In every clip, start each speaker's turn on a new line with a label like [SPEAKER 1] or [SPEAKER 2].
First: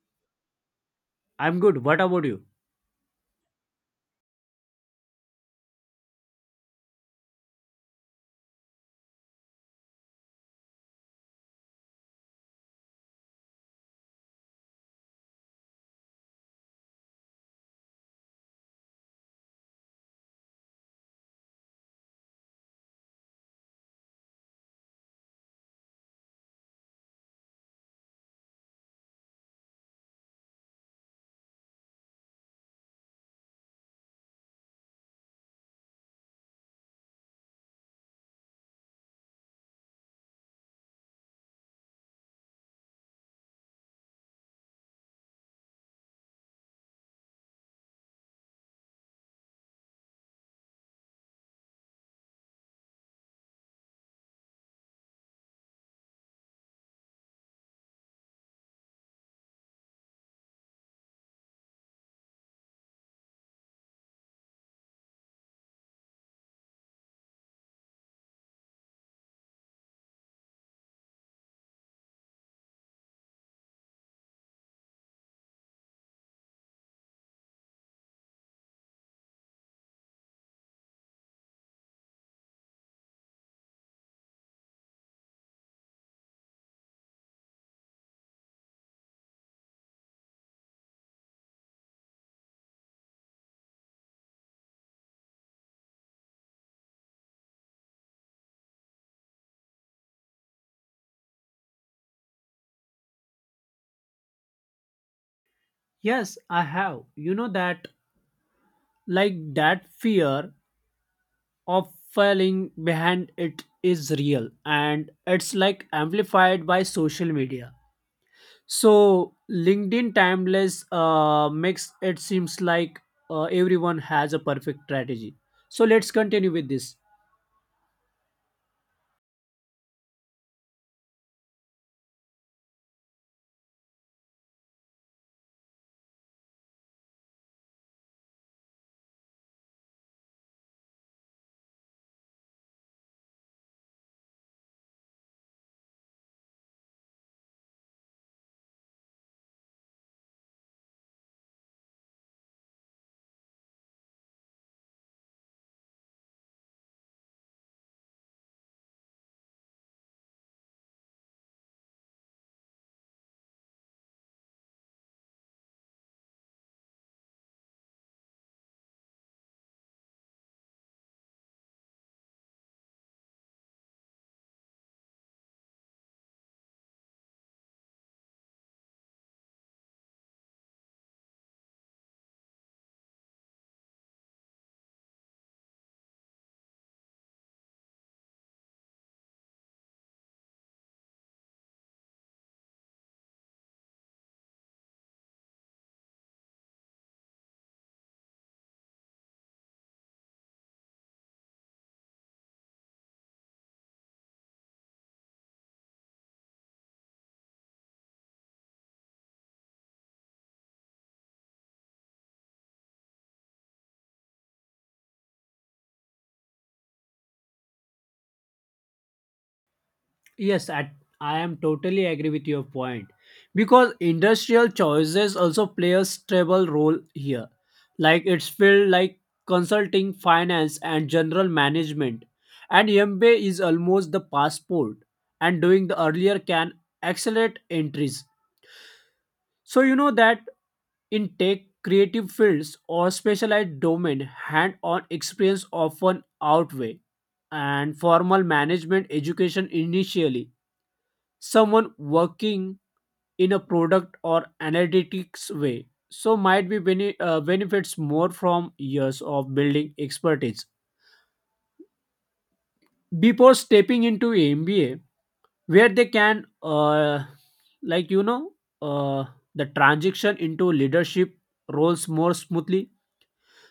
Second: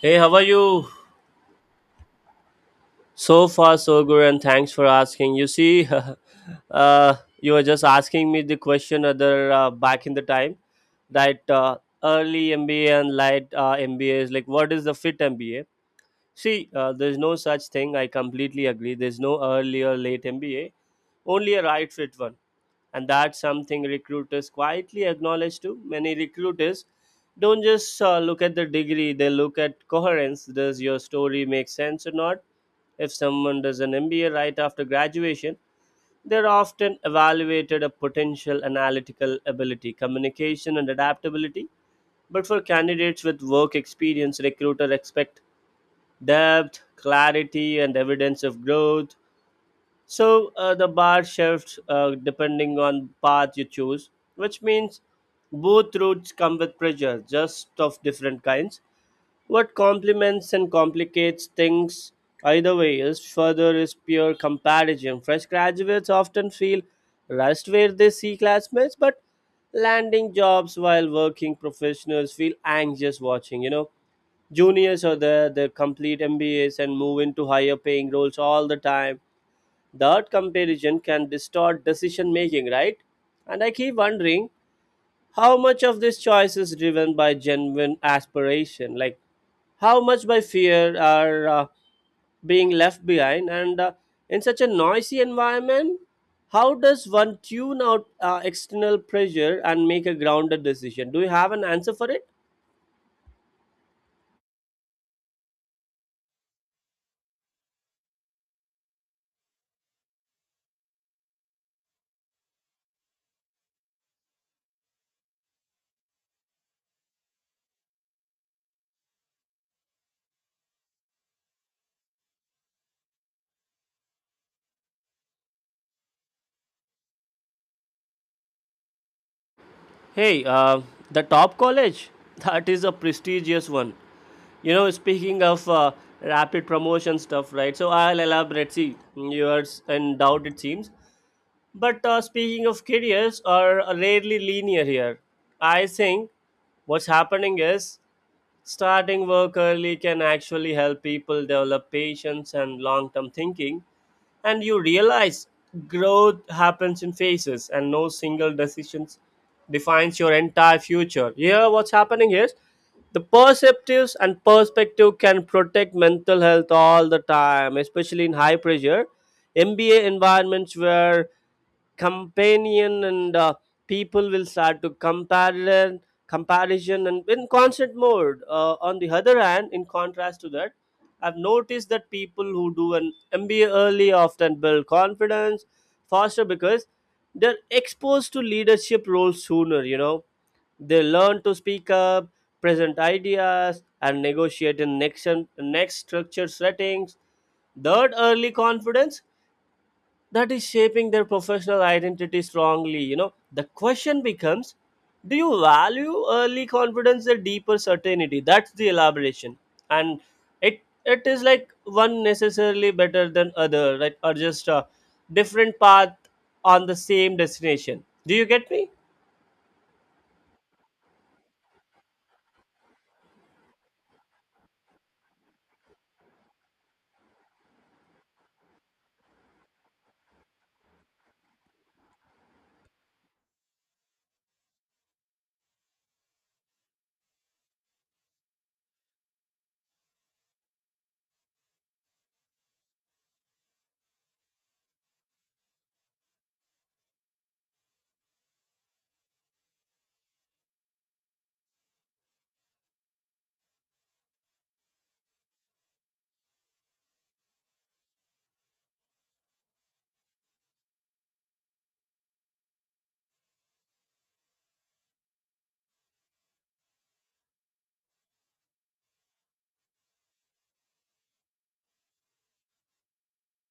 [SPEAKER 1] Hey, how are you?
[SPEAKER 2] I'm good. What about you?
[SPEAKER 1] So far, so good, and thanks for asking. You see, uh, you were just asking me the question other back in the time that early MBA and light MBA is like, what is the fit MBA? See, there's no such thing. I completely agree. There's no early or late MBA, only a right fit one. And that's something recruiters quietly acknowledge too. Many recruiters don't just look at the degree, they look at coherence. Does your story make sense or not? If someone does an MBA right after graduation, they're often evaluated a potential analytical ability, communication, and adaptability. But for candidates with work experience, recruiter expect depth, clarity, and evidence of growth. So the bar shifts depending on path you choose, which means both routes come with pressure, just of different kinds. What complements and complicates things either way is further is pure comparison. Fresh graduates often feel rushed where they see classmates, but landing jobs while working professionals feel anxious watching. You know, juniors are there, they complete MBAs and move into higher paying roles all the time. That comparison can distort decision making, right? And I keep wondering how much of this choice is driven by genuine aspiration? Like, how much by fear are being left behind? And in such a noisy environment, how does one tune out external pressure and make a grounded decision? Do you have an answer for it?
[SPEAKER 2] Yes, I have. You know that, like, that fear of falling behind it is real and it's like amplified by social media. So, LinkedIn Timeless makes it seems like everyone has a perfect strategy. So, let's continue with this.
[SPEAKER 1] Hey, the top college, that is a prestigious one. You know, speaking of rapid promotion stuff, right? So I'll elaborate. See, yours in doubt, it seems. But speaking of careers, are rarely linear here. I think what's happening is starting work early can actually help people develop patience and long term thinking. And you realize growth happens in phases, and no single decisions defines your entire future. Here, what's happening is the perceptives and perspective can protect mental health all the time, especially in high pressure MBA environments where companion and people will start to comparison and in constant mode on the other hand, in contrast to that, I've noticed that people who do an MBA early often build confidence faster because they're exposed to leadership roles sooner. You know, they learn to speak up, present ideas, and negotiate in next structured settings. Third, early confidence that is shaping their professional identity strongly. You know, the question becomes do you value early confidence or deeper certainty? That's the elaboration. And it is like one necessarily better than other, right? Or just a different path on the same destination. Do you get me?
[SPEAKER 2] Yes, I am totally agree with your point because industrial choices also play a stable role here. Like it's field like consulting, finance, and general management, and MBA is almost the passport, and doing the earlier can accelerate entries. So you know that in tech, creative fields or specialized domain, hand-on experience often outweigh and formal management education initially someone working in a product or analytics way so might be benefits more from years of building expertise before stepping into mba where they can like uh, the transition into leadership roles more smoothly.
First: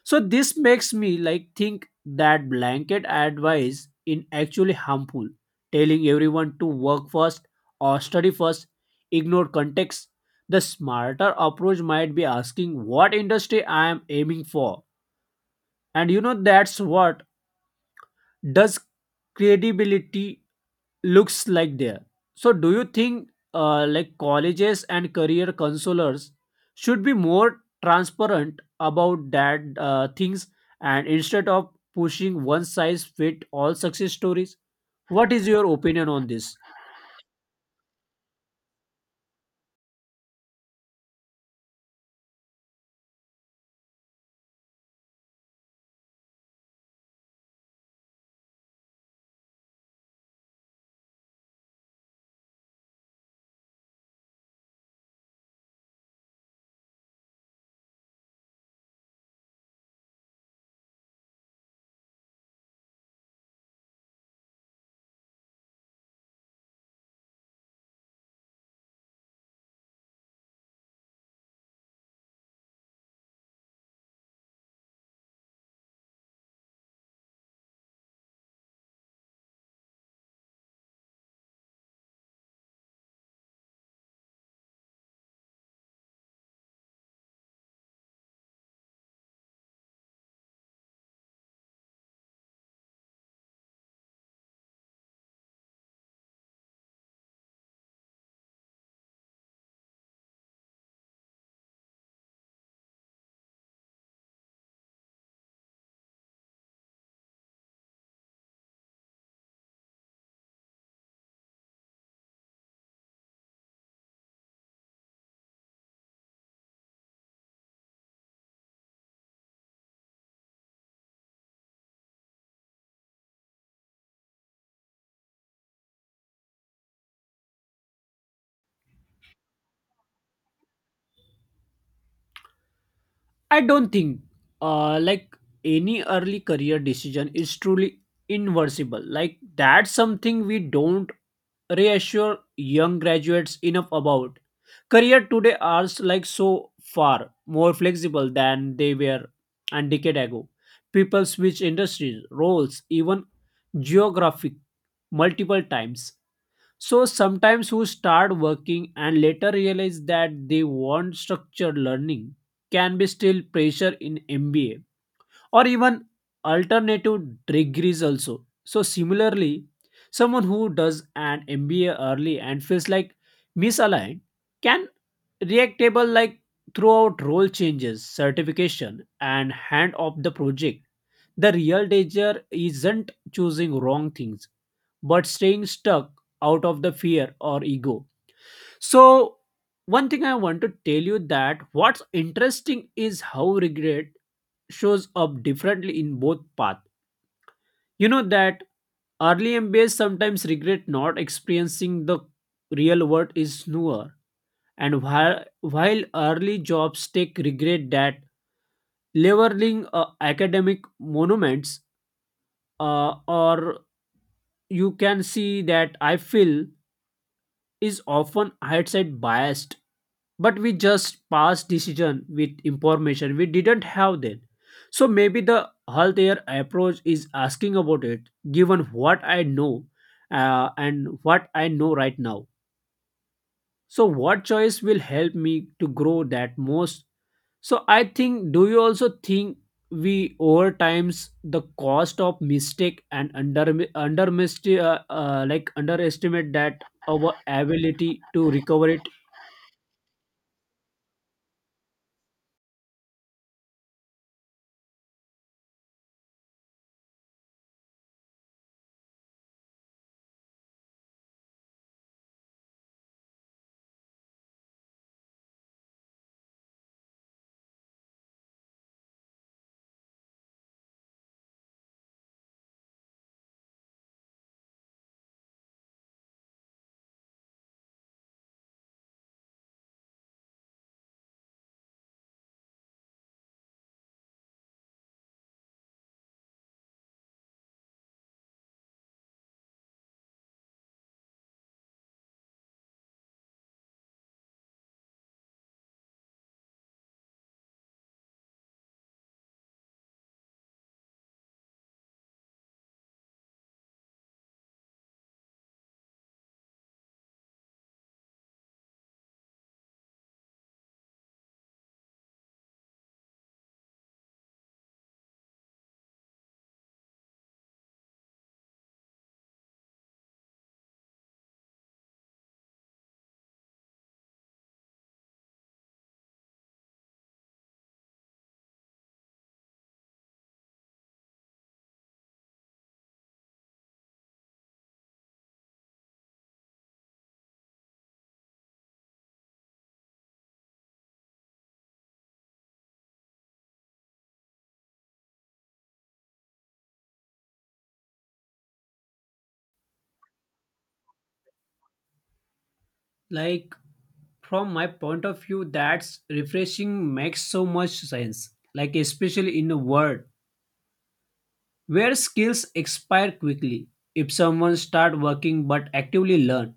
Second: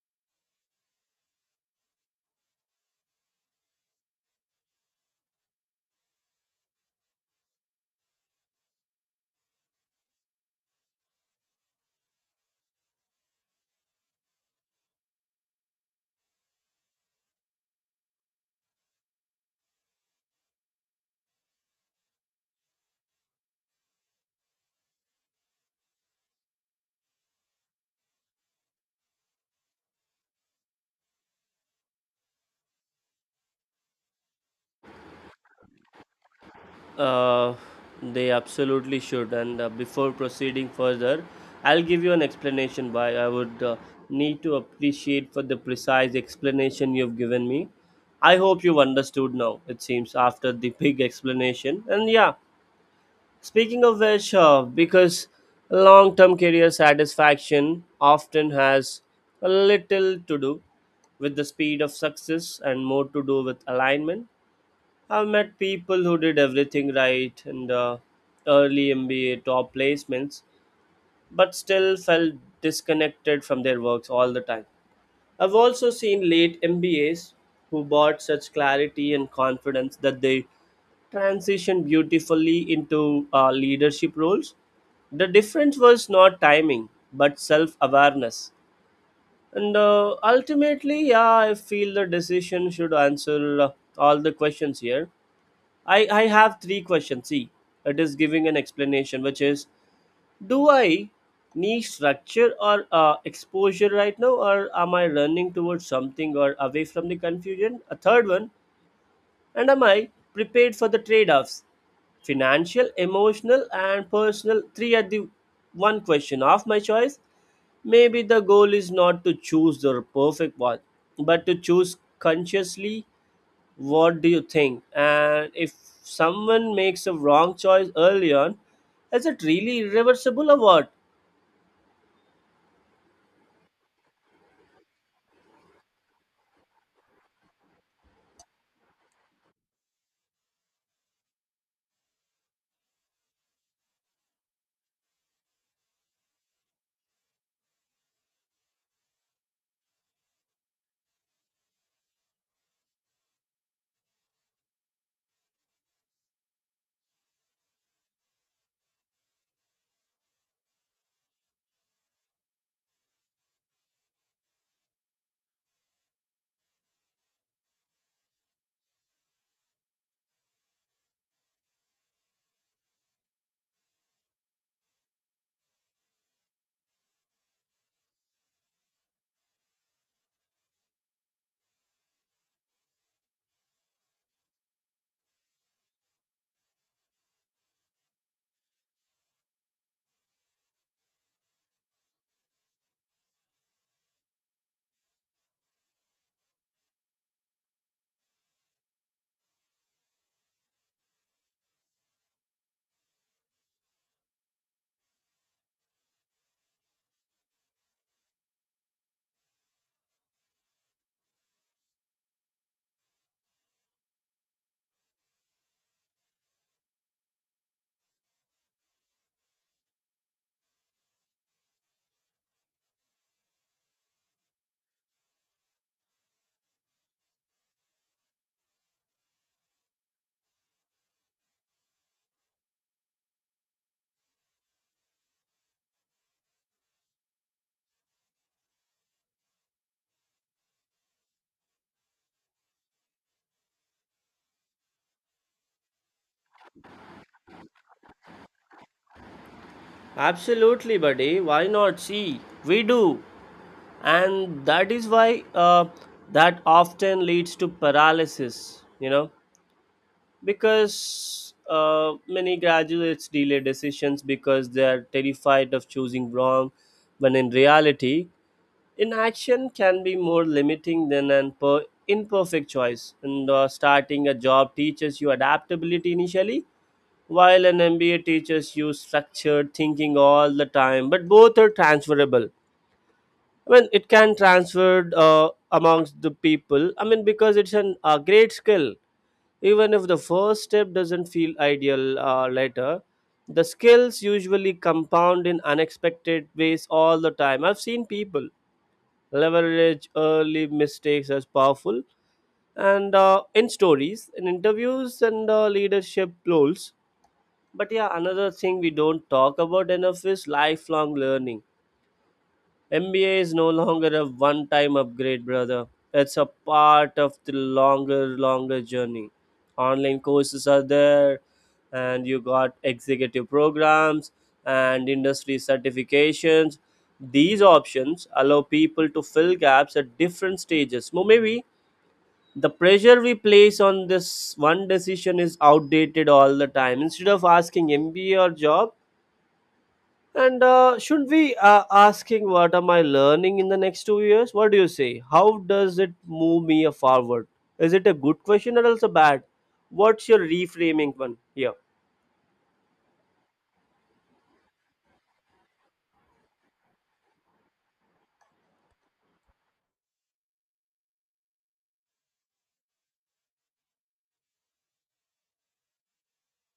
[SPEAKER 2] So this makes me like think that blanket advice in actually harmful. Telling everyone to work first or study first, ignore context. The smarter approach might be asking what industry I am aiming for. And you know that's what does credibility looks like there. So do you think like colleges and career counselors should be more transparent about that things, and instead of pushing one size fit all success stories, what is your opinion on this?
[SPEAKER 1] Uh, they absolutely should. And before proceeding further, I'll give you an explanation why I would need to appreciate for the precise explanation you've given me. I hope you've understood now, it seems, after the big explanation. And yeah, speaking of which, because long term career satisfaction often has a little to do with the speed of success and more to do with alignment. I've met people who did everything right and early MBA top placements, but still felt disconnected from their works all the time. I've also seen late MBAs who brought such clarity and confidence that they transitioned beautifully into leadership roles. The difference was not timing, but self awareness. And ultimately, yeah, I feel the decision should answer all the questions here. I have three questions. See, it is giving an explanation, which is do I need structure or exposure right now, or am I running towards something or away from the confusion? A third one, and am I prepared for the trade offs? Financial, emotional, and personal. Three are the one question of my choice. Maybe the goal is not to choose the perfect one, but to choose consciously. What do you think? And if someone makes a wrong choice early on, is it really irreversible or what?
[SPEAKER 2] I don't think like any early career decision is truly inversible. Like that's something we don't reassure young graduates enough about. Career today are like so far more flexible than they were a decade ago. People switch industries, roles, even geographic multiple times. So sometimes who start working and later realize that they want structured learning can be still pressure in MBA or even alternative degrees also. So similarly, someone who does an MBA early and feels like misaligned can reactable like throughout role changes, certification, and hand off the project. The real danger isn't choosing wrong things, but staying stuck out of the fear or ego. So one thing I want to tell you that what's interesting is how regret shows up differently in both paths. You know that early MBAs sometimes regret not experiencing the real world is newer, and while early jobs take regret that leveling academic monuments, or you can see that I feel is often hindsight biased, but we just pass decision with information we didn't have then. So maybe the healthier approach is asking about it, given what I know and what I know right now. So what choice will help me to grow that most? So I think do you also think we over times the cost of mistake and under under like underestimate that our ability to recover it.
[SPEAKER 1] Absolutely, buddy, why not? See, we do, and that is why that often leads to paralysis. You know, because many graduates delay decisions because they are terrified of choosing wrong when in reality inaction can be more limiting than an imperfect choice. And starting a job teaches you adaptability initially, while an MBA teaches you structured thinking all the time. But both are transferable. I mean, it can transfer amongst the people. I mean, because it's an, a great skill. Even if the first step doesn't feel ideal later, the skills usually compound in unexpected ways all the time. I've seen people leverage early mistakes as powerful and in stories in interviews and leadership roles. But yeah, another thing we don't talk about enough is lifelong learning. MBA is no longer a one time upgrade, brother. It's a part of the longer journey. Online courses are there, and you got executive programs and industry certifications. These options allow people to fill gaps at different stages. Maybe the pressure we place on this one decision is outdated all the time. Instead of asking MBA or job, and should we asking what am I learning in the next 2 years? What do you say? How does it move me forward? Is it a good question or else a bad? What's your reframing one here?
[SPEAKER 2] Like from my point of view, that's refreshing, makes so much sense, like especially in a world where skills expire quickly. If someone start working but actively learn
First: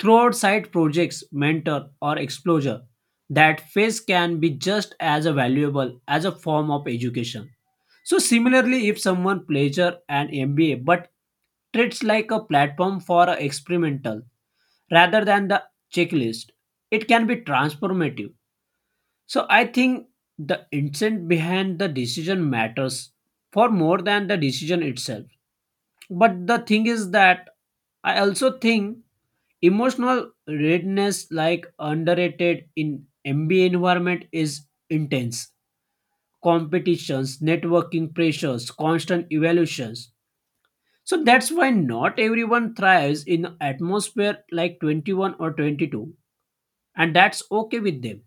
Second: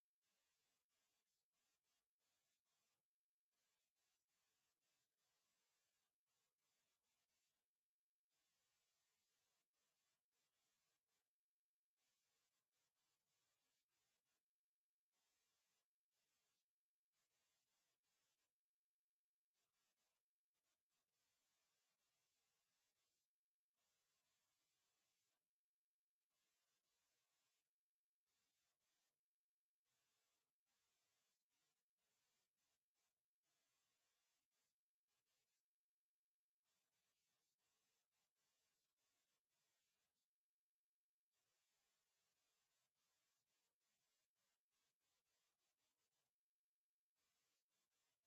[SPEAKER 2] throughout side projects mentor or exposure, that phase can be just as valuable as a form of education. So similarly, if someone pleasure an mba but treats like a platform for a experimental rather than the checklist, it can be transformative. So I think the intent behind the decision matters for more than the decision itself. But the thing is that I also think emotional readiness like underrated in MBA environment is intense. Competitions, networking pressures, constant evaluations. So that's why not everyone thrives in atmosphere like 21 or 22, and that's okay with them.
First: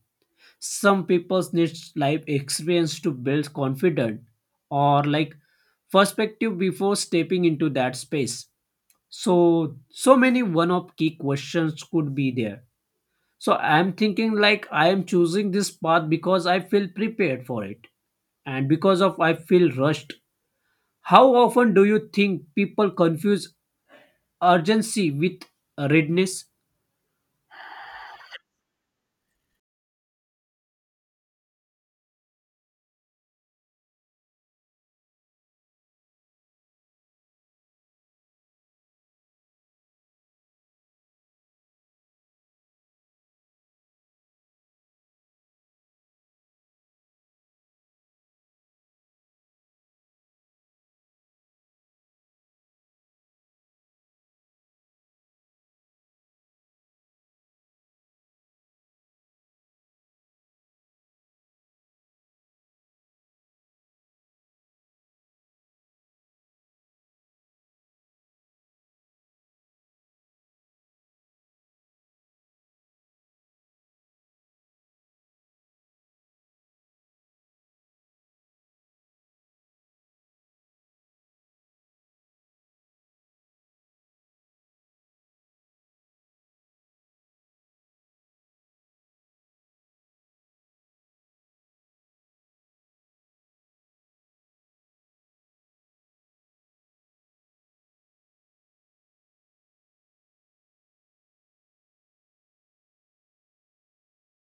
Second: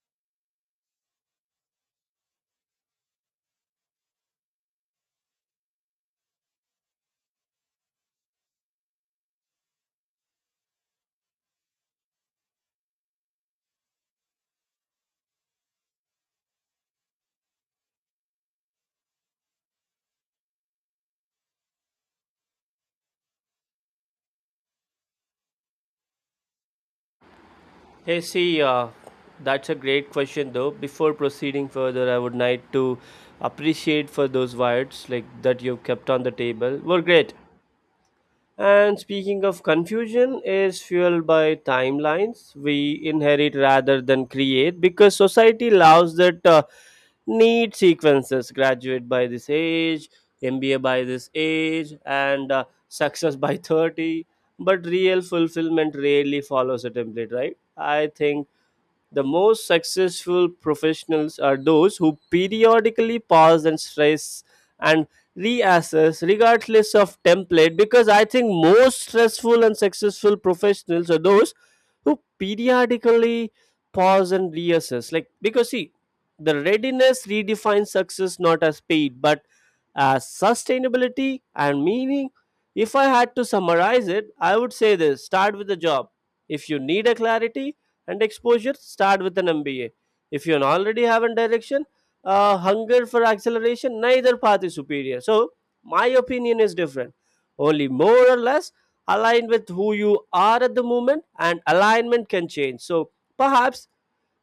[SPEAKER 2] Some people need life experience to build confidence, or like perspective, before stepping into that space. So so many one of key questions could be there. So I'm thinking like I am choosing this path because I feel prepared for it and because of I feel rushed. How often do you think people confuse urgency with readiness?
[SPEAKER 1] Hey, see, that's a great question though. Before proceeding further, I would like to appreciate for those words like that you've kept on the table. Were great. And speaking of confusion, is fueled by timelines we inherit rather than create because society allows that need sequences graduate by this age, MBA by this age, and success by 30. But real fulfillment rarely follows a template, right? I think the most successful professionals are those who periodically pause and stress and reassess regardless of template, because I think most stressful and successful professionals are those who periodically pause and reassess. Like, because see, the readiness redefines success not as speed but as sustainability and meaning. If I had to summarize it, I would say this: start with the job. If you need a clarity and exposure, start with an MBA. If you already have a direction, hunger for acceleration, neither path is superior. So, my opinion is different. Only more or less aligned with who you are at the moment, and alignment can change. So, perhaps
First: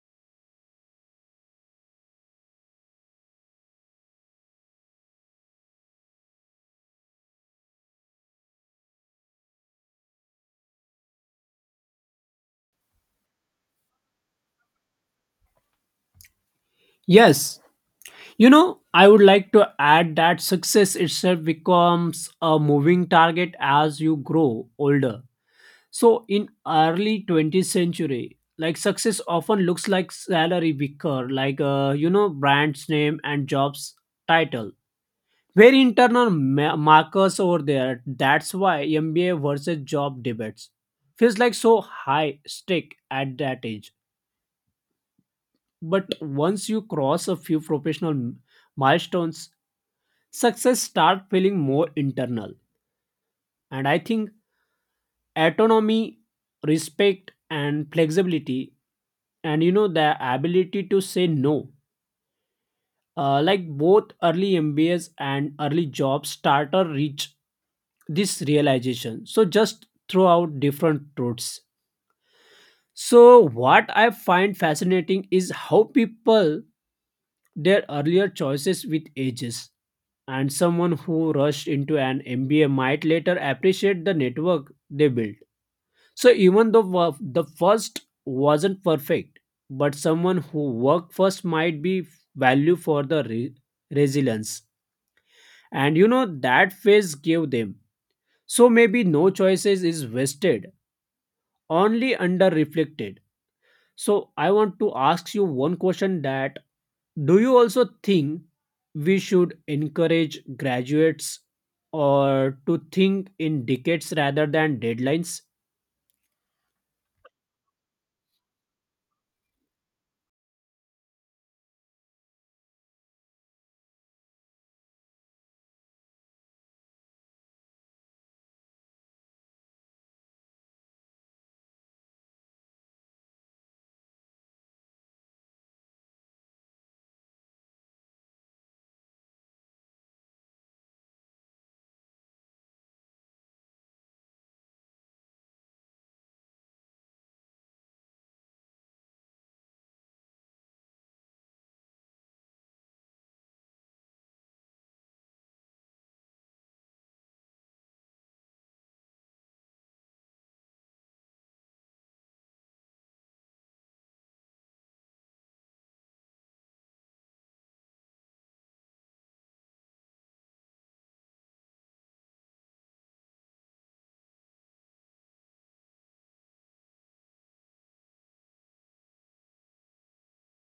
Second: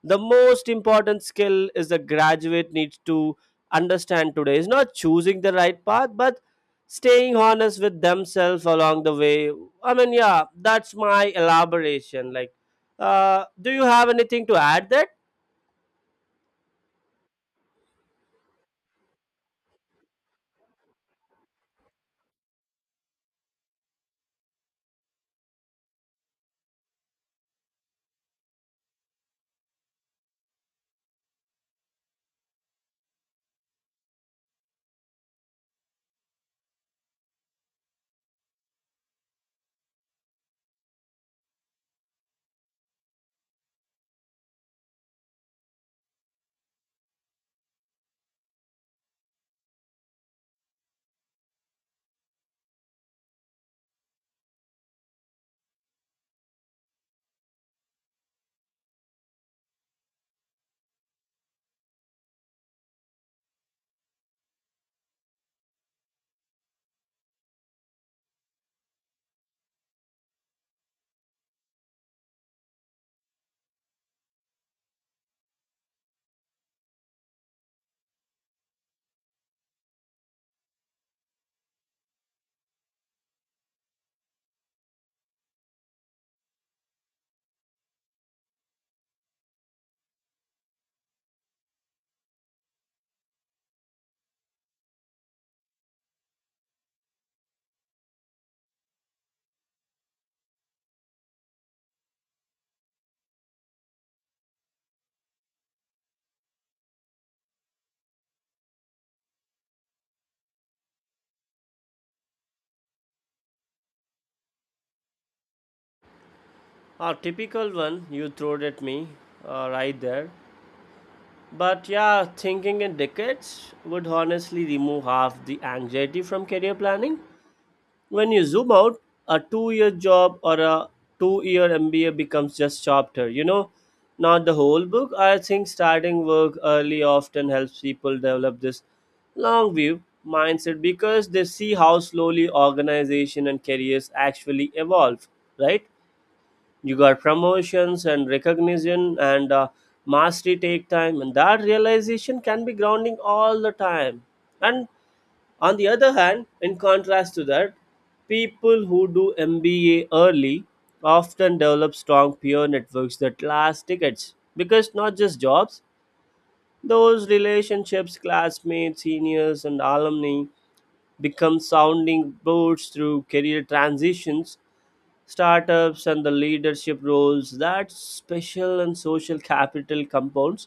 [SPEAKER 1] the most important skill is the graduate needs to understand today is not choosing the right path but staying honest with themselves along the way. I mean, yeah, that's my elaboration. Like, do you have anything to add that?
[SPEAKER 2] Yes, you know, I would like to add that success itself becomes a moving target as you grow older. So in early 20th century, like success often looks like salary wicker, like you know, brand's name and job's title. Very internal markers over there. That's why MBA versus job debates feels like so high stake at that age. But once you cross a few professional milestones, success start feeling more internal. And I think autonomy, respect and flexibility, and you know the ability to say no, like both early mbas and early job starter reach this realization, so just throughout different routes. So what I find fascinating is how people their earlier choices with ages, and someone who rushed into an mba might later appreciate the network they built. So even though the first wasn't perfect, but someone who worked first might be value for the resilience. And you know that phase gave them. So maybe no choices is wasted, only under reflected. So I want to ask you one question that do you also think we should encourage graduates or to think in decades rather than deadlines?
[SPEAKER 1] A typical one you throwed at me right there. But yeah, thinking in decades would honestly remove half the anxiety from career planning. When you zoom out, a 2 year job or a 2 year MBA becomes just chapter, you know, not the whole book. I think starting work early often helps people develop this long view mindset because they see how slowly organization and careers actually evolve, right? You got promotions and recognition and mastery take time, and that realization can be grounding all the time. And on the other hand, in contrast to that, people who do MBA early often develop strong peer networks that last decades because not just jobs, those relationships, classmates, seniors, and alumni become sounding boards through career transitions, startups, and the leadership roles. That special and social capital compounds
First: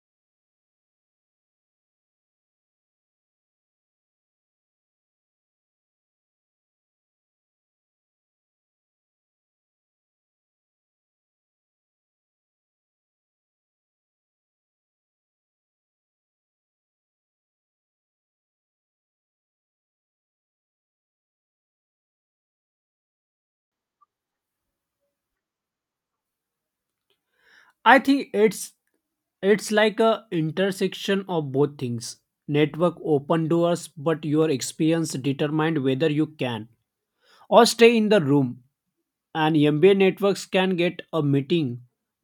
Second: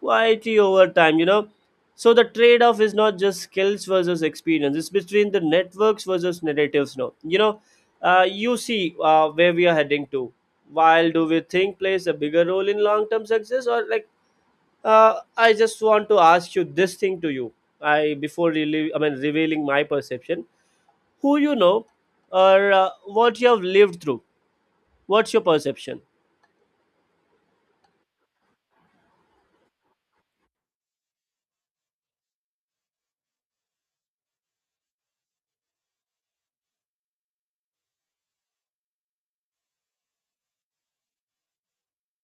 [SPEAKER 1] quietly over time, you know. So the trade-off is not just skills versus experience, it's between the networks versus narratives now, you know. You see where we are heading to. While do we think plays a bigger role in long-term success, or like, I just want to ask you this thing to you. I before really, I mean revealing my perception, who you know or what you have lived through. What's your perception?
[SPEAKER 2] I think it's like a intersection of both things. Network open doors, but your experience determined whether you can or stay in the room. And MBA networks can get a meeting,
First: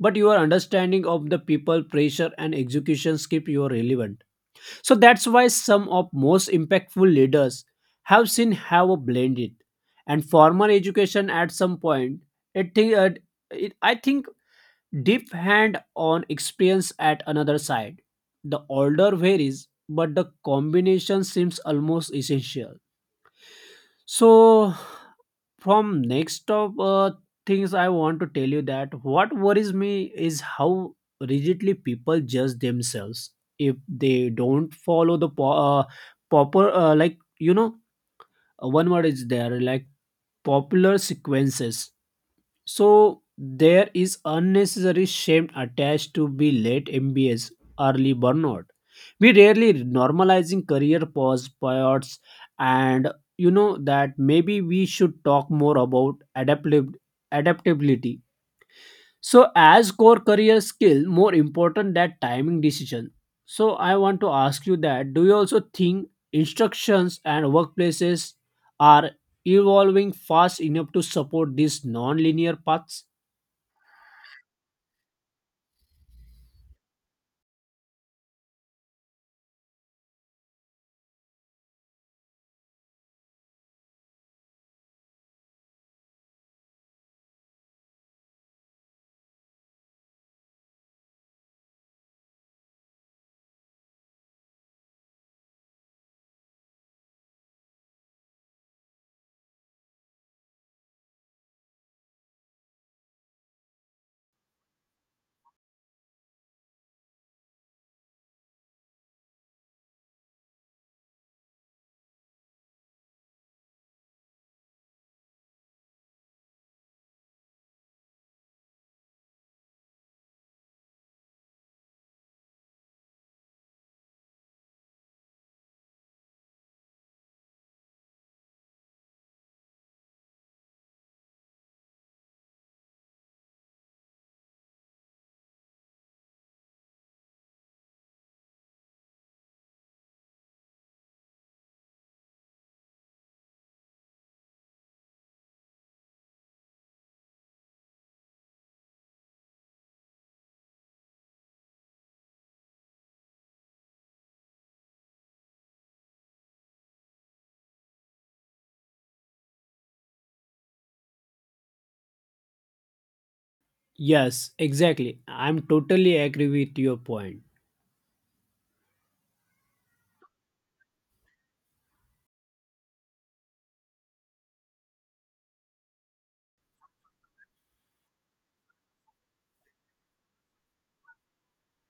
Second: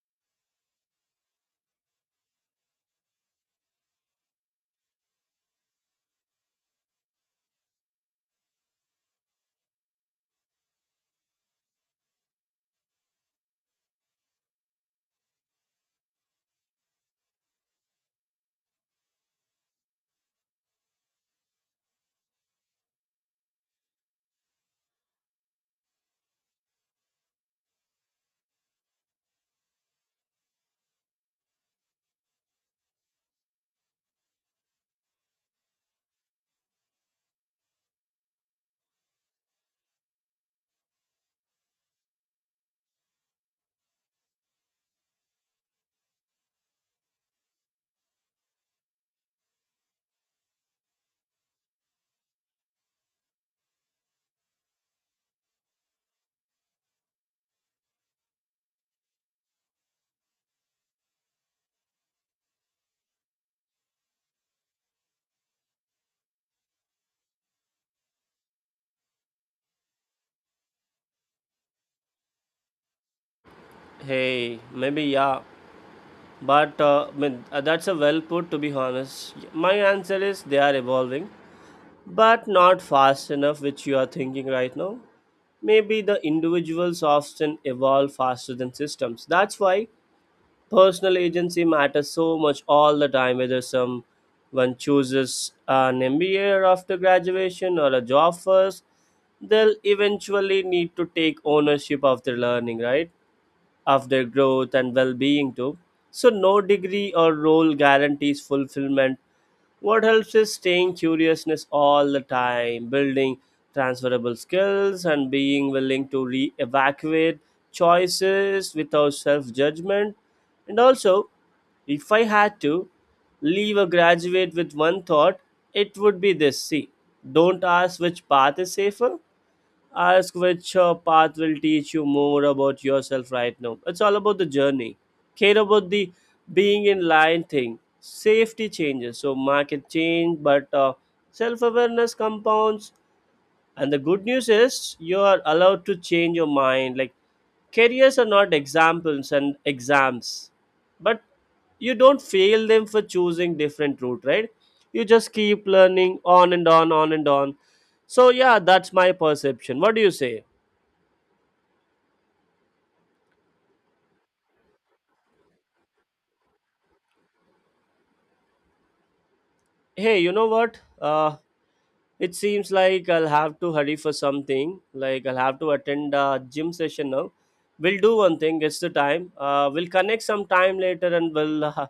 [SPEAKER 2] but your understanding of the people, pressure, and executions keep you relevant. So that's why some of most impactful leaders have seen have a blended and formal education at some point. It, thi- uh, I think deep hand on experience at another side. The order varies, but the combination seems almost essential. So, from next of things, I want to tell you that what worries me is how rigidly people judge themselves if they don't follow the proper, like you know, one word is there like popular sequences. So there is unnecessary shame attached to be late MBS, early burnout. We rarely normalizing career pause periods, and you know that maybe we should talk more about adaptability. So as core career skill, more important that timing decision. So I want to ask you that do you also think instructions and workplaces are evolving fast enough to support these non-linear paths?
[SPEAKER 1] Hey, maybe yeah, but I mean, that's a well put to be honest. My answer is they are evolving, but not fast enough, which you are thinking right now. Maybe the individuals often evolve faster than systems. That's why personal agency matters so much all the time, whether someone chooses an MBA after graduation or a job first, they'll eventually need to take ownership of their learning, right? Of their growth and well being, too. So, no degree or role guarantees fulfillment. What helps is staying curiousness all the time, building transferable skills, and being willing to re evaluate choices without self judgment. And also, if I had to leave a graduate with one thought, it would be this: see, don't ask which path is safer, ask which path will teach you more about yourself right now. It's all about the journey. Care about the being in line thing. Safety changes, so market change, but self awareness compounds, and the good news is you are allowed to change your mind. Like, careers are not examples and exams, but you don't fail them for choosing different route, right? You just keep learning on and on, on and on. So yeah, that's my perception. What do you say?
[SPEAKER 2] Yes, exactly. I'm totally agree with your point.
[SPEAKER 1] Hey, you know what? It seems like I'll have to hurry for something. Like I'll have to attend a gym session now. We'll do one thing. It's the time. We'll connect some time later and we'll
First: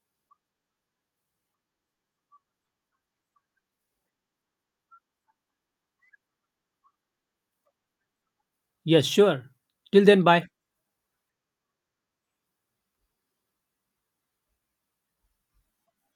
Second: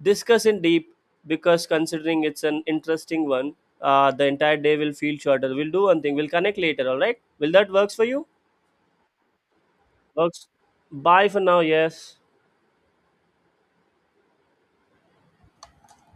[SPEAKER 1] discuss in deep because considering it's an interesting one, the entire day will feel shorter. We'll do one thing. We'll connect later. All right? Will that works for you?
[SPEAKER 2] Yes, sure. Till then, bye.
[SPEAKER 1] Works. Bye for now. Yes.